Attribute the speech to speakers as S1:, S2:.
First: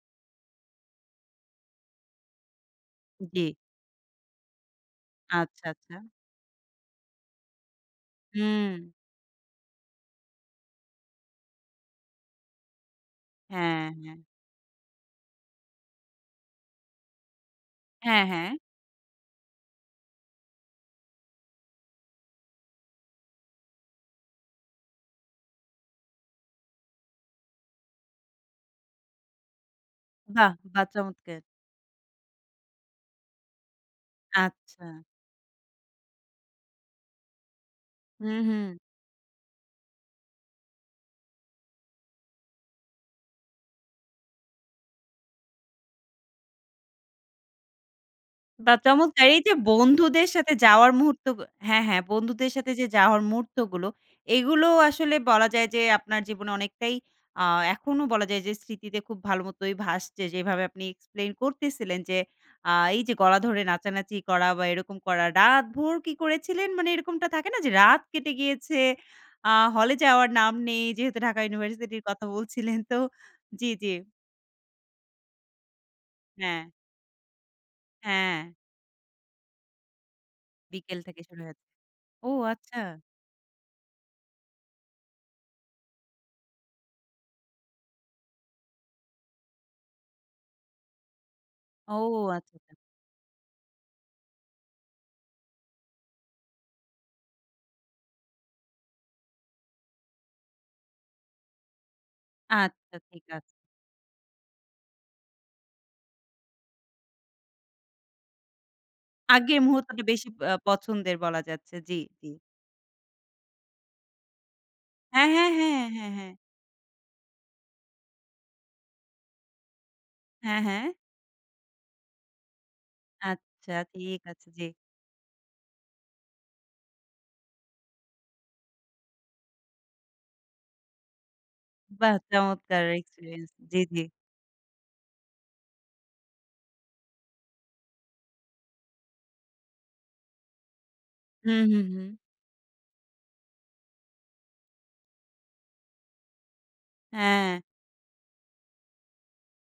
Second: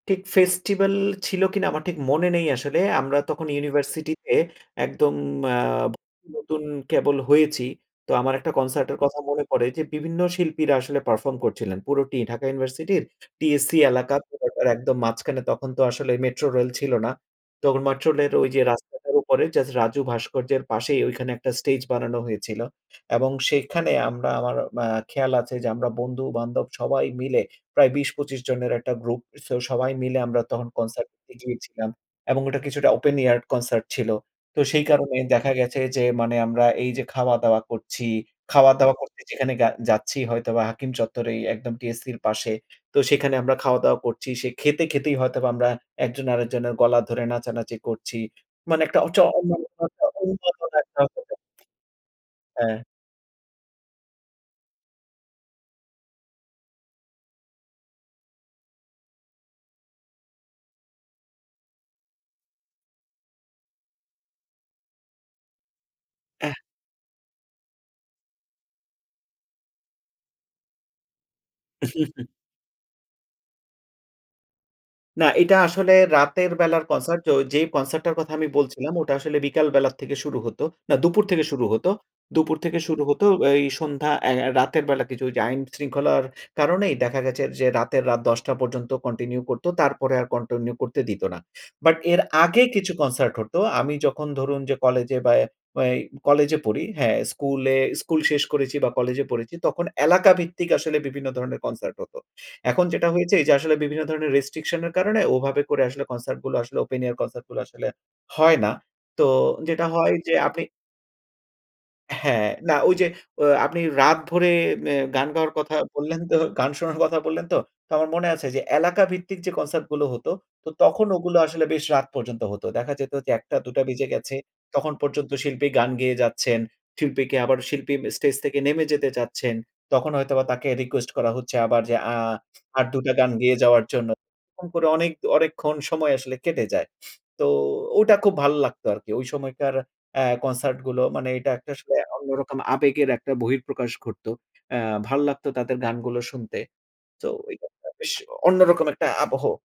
S1: ঠিক ফেস্টিভাল ছিল কিনা আমার ঠিক মনে নেই আসলে। আমরা তখন
S2: জি।
S1: ইউনিভার্সিটিতে একদম আ
S2: আচ্ছা, আচ্ছা।
S1: নতুন কেবল হয়েছি। তো আমার একটা
S2: হুম।
S1: কনসার্টের কথা মনে পড়ে যে, বিভিন্ন শিল্পীরা আসলে পারফর্ম করছিলেন। পুরোটি ঢাকা ইউনিভার্সিটির TSC
S2: হ্যাঁ,
S1: এলাকা
S2: হ্যাঁ।
S1: পুরোটার একদম মাঝখানে তখন তো আসলে মেট্রোরেল ছিল না। তো
S2: হ্যাঁ,
S1: মেট্রো রেল
S2: হ্যাঁ।
S1: ওইযে রাস্তাটার উপরে জাস্ট রাজু ভাস্কর্যের পাশেই ঐখানে একটা স্টেজ বানানো হয়েছিল। এবং সেখানে আমরা আমার আ খেয়াল আছে যে, আমরা বন্ধু-বান্ধব সবাই মিলে প্রায় ২০-২৫ জনের একটা গ্রুপ। সো সবাই মিলে আমরা
S2: বাহ!
S1: তখন
S2: বাহ!
S1: কনসার্ট
S2: চমৎকার!
S1: [unintelligible] গিয়েছিলাম। এবং এটা কিছুটা ওপেন এয়ার কনসার্ট ছিল। তো সেই
S2: আচ্ছা।
S1: কারণে দেখা গেছে যে, মানে আমরা এইযে খাওয়া-দাওয়া করছি,
S2: হুম, হুম।
S1: খাওয়া-দাওয়া করতে যেখানে গা যাচ্ছি। হয়তোবা হাকিম চত্বরেই একদম TSC-র পাশে। তো সেখানে আমরা খাওয়া-দাওয়া করছি। সে খেতে, খেতেই হয়তোবা আমরা একজন আরেকজনের গলা ধরে নাচানাচি করছি।
S2: বা
S1: মানে একটা ওচ
S2: চমৎকার! এইযে
S1: [unintelligible]
S2: বন্ধুদের সাথে যাওয়ার মুহূর্ত গ হ্যাঁ, হ্যাঁ, বন্ধুদের সাথে
S1: হ্যাঁ।
S2: যে যাওয়ার মুহূর্তগুলো। এগুলো আসলে বলা যায় যে আপনার জীবনে অনেকটাই আ এখনও বলা যায় যে স্মৃতিতে খুব ভাল মতই ভাসছে। যেভাবে আপনি এক্সপ্লেইন করতেছিলেন যে আ এইযে গলা ধরে নাচানাচি করা বা এরকম করা। রাতভর কি
S1: এহ
S2: করেছিলেন মানে এরকমটা থাকে না যে, রাত কেটে গিয়েছে। আ হলে যাওয়ার নাম নেই যেহেতু ঢাকা ইউনিভার্সিটির কথা বলছিলেন তো জ্বী, জ্বী।
S1: না, এটা আসলে রাতের
S2: হ্যাঁ।
S1: বেলার কনসার্ট তো যেই কনসার্টটার কথা আমি
S2: হ্যাঁ।
S1: বলছিলাম ওটা আসলে বিকাল বেলার থেকে শুরু হত। না
S2: বিকেল থেকে
S1: দুপুর
S2: শুরু
S1: থেকে
S2: হয়েছে,
S1: শুরু হত।
S2: ও
S1: দুপুর থেকে
S2: আচ্ছা।
S1: শুরু হতো এই সন্ধ্যা আই আ রাতের বেলা কিছু ওইযে আইন শৃঙ্খলার কারণেই দেখা গেছে যে রাতের, রাত ১০ঃ০০ পর্যন্ত কন্টিনিউ করত। তারপরে আর কন্টিনিউ করতে দিত না।
S2: ও
S1: বাট এর
S2: আচ্ছা,
S1: আগে
S2: আচ্ছা।
S1: কিছু কনসার্ট হতো। আমি যখন ধরুন যে, কলেজে বা এ এ কলেজে পড়ি হ্যাঁ। স্কুলে স্কুল শেষ করেছি বা কলেজে পড়েছি তখন এলাকাভিত্তিক আসলে বিভিন্ন ধরনের কনসার্ট হতো। এখন
S2: আচ্ছা,
S1: যেটা
S2: ঠিক
S1: হয়েছে
S2: আছে।
S1: এইযে আসলে বিভিন্ন ধরণের রেস্ট্রিকশন এর কারণে ওভাবে করে আসলে কনসার্ট গুলা আসলে ওপেন এয়ার কনসার্ট গুলা আসলে হয় না। তো
S2: আগের
S1: যেটা
S2: মুহূর্তটা
S1: হয়
S2: বেশি
S1: যে
S2: আ
S1: আপনি
S2: পছন্দের বলা যাচ্ছে, জী, জী।
S1: হ্যাঁ না ওইযে, ও আপনি রাত ভরে মে
S2: হ্যাঁ,
S1: গান
S2: হ্যাঁ,
S1: গাওয়ার কথা
S2: হ্যাঁ, হ্যাঁ,
S1: বললেন
S2: হ্যাঁ।
S1: তো, গান শোনার কথা বললেন তো? তো আমার মনে আছে যে এলাকাভিত্তিক যে কনসার্ট গুলো হতো
S2: হ্যাঁ, হ্যাঁ।
S1: তখন ওগুলো আসলে বেশ রাত পর্যন্ত হতো। দেখা যেত যে একটা থেকে
S2: আচ্ছা
S1: দুটা বেজে
S2: ঠিক
S1: গেছে।
S2: আছে, জি।
S1: তখন পর্যন্ত শিল্পী গান গেয়ে যাচ্ছেন। শিল্পীকে আবার শিল্পী ম স্টেজ থেকে নেমে যেতে চাচ্ছেন। তখন হয়তোবা তাকে রিকোয়েস্ট করা হচ্ছে আবার যে
S2: বাহ!
S1: আ
S2: চমৎকার
S1: আর ২ টা গান
S2: এক্সপেরিয়েন্স
S1: গেয়ে
S2: জি,
S1: যাওয়ার
S2: জি।
S1: জন্য। এরকম করে অনেক অনেকক্ষণ সময় আসলে কেটে যায়। তো ওটা খুব ভালো লাগতো আরকি। ওই সময়কার আ কনসার্ট গুলো মানে এটা
S2: হুম,
S1: একটা
S2: হুম,
S1: আসলে
S2: হুম।
S1: অন্যরকম আবেগের একটা বহিঃপ্রকাশ ঘটত। এ্যা ভাল লাগতো তাদের গানগুলো শুনতে। তো
S2: হ্যাঁ।
S1: [unintelligible] বেশ অন্যরকম একটা আবহ।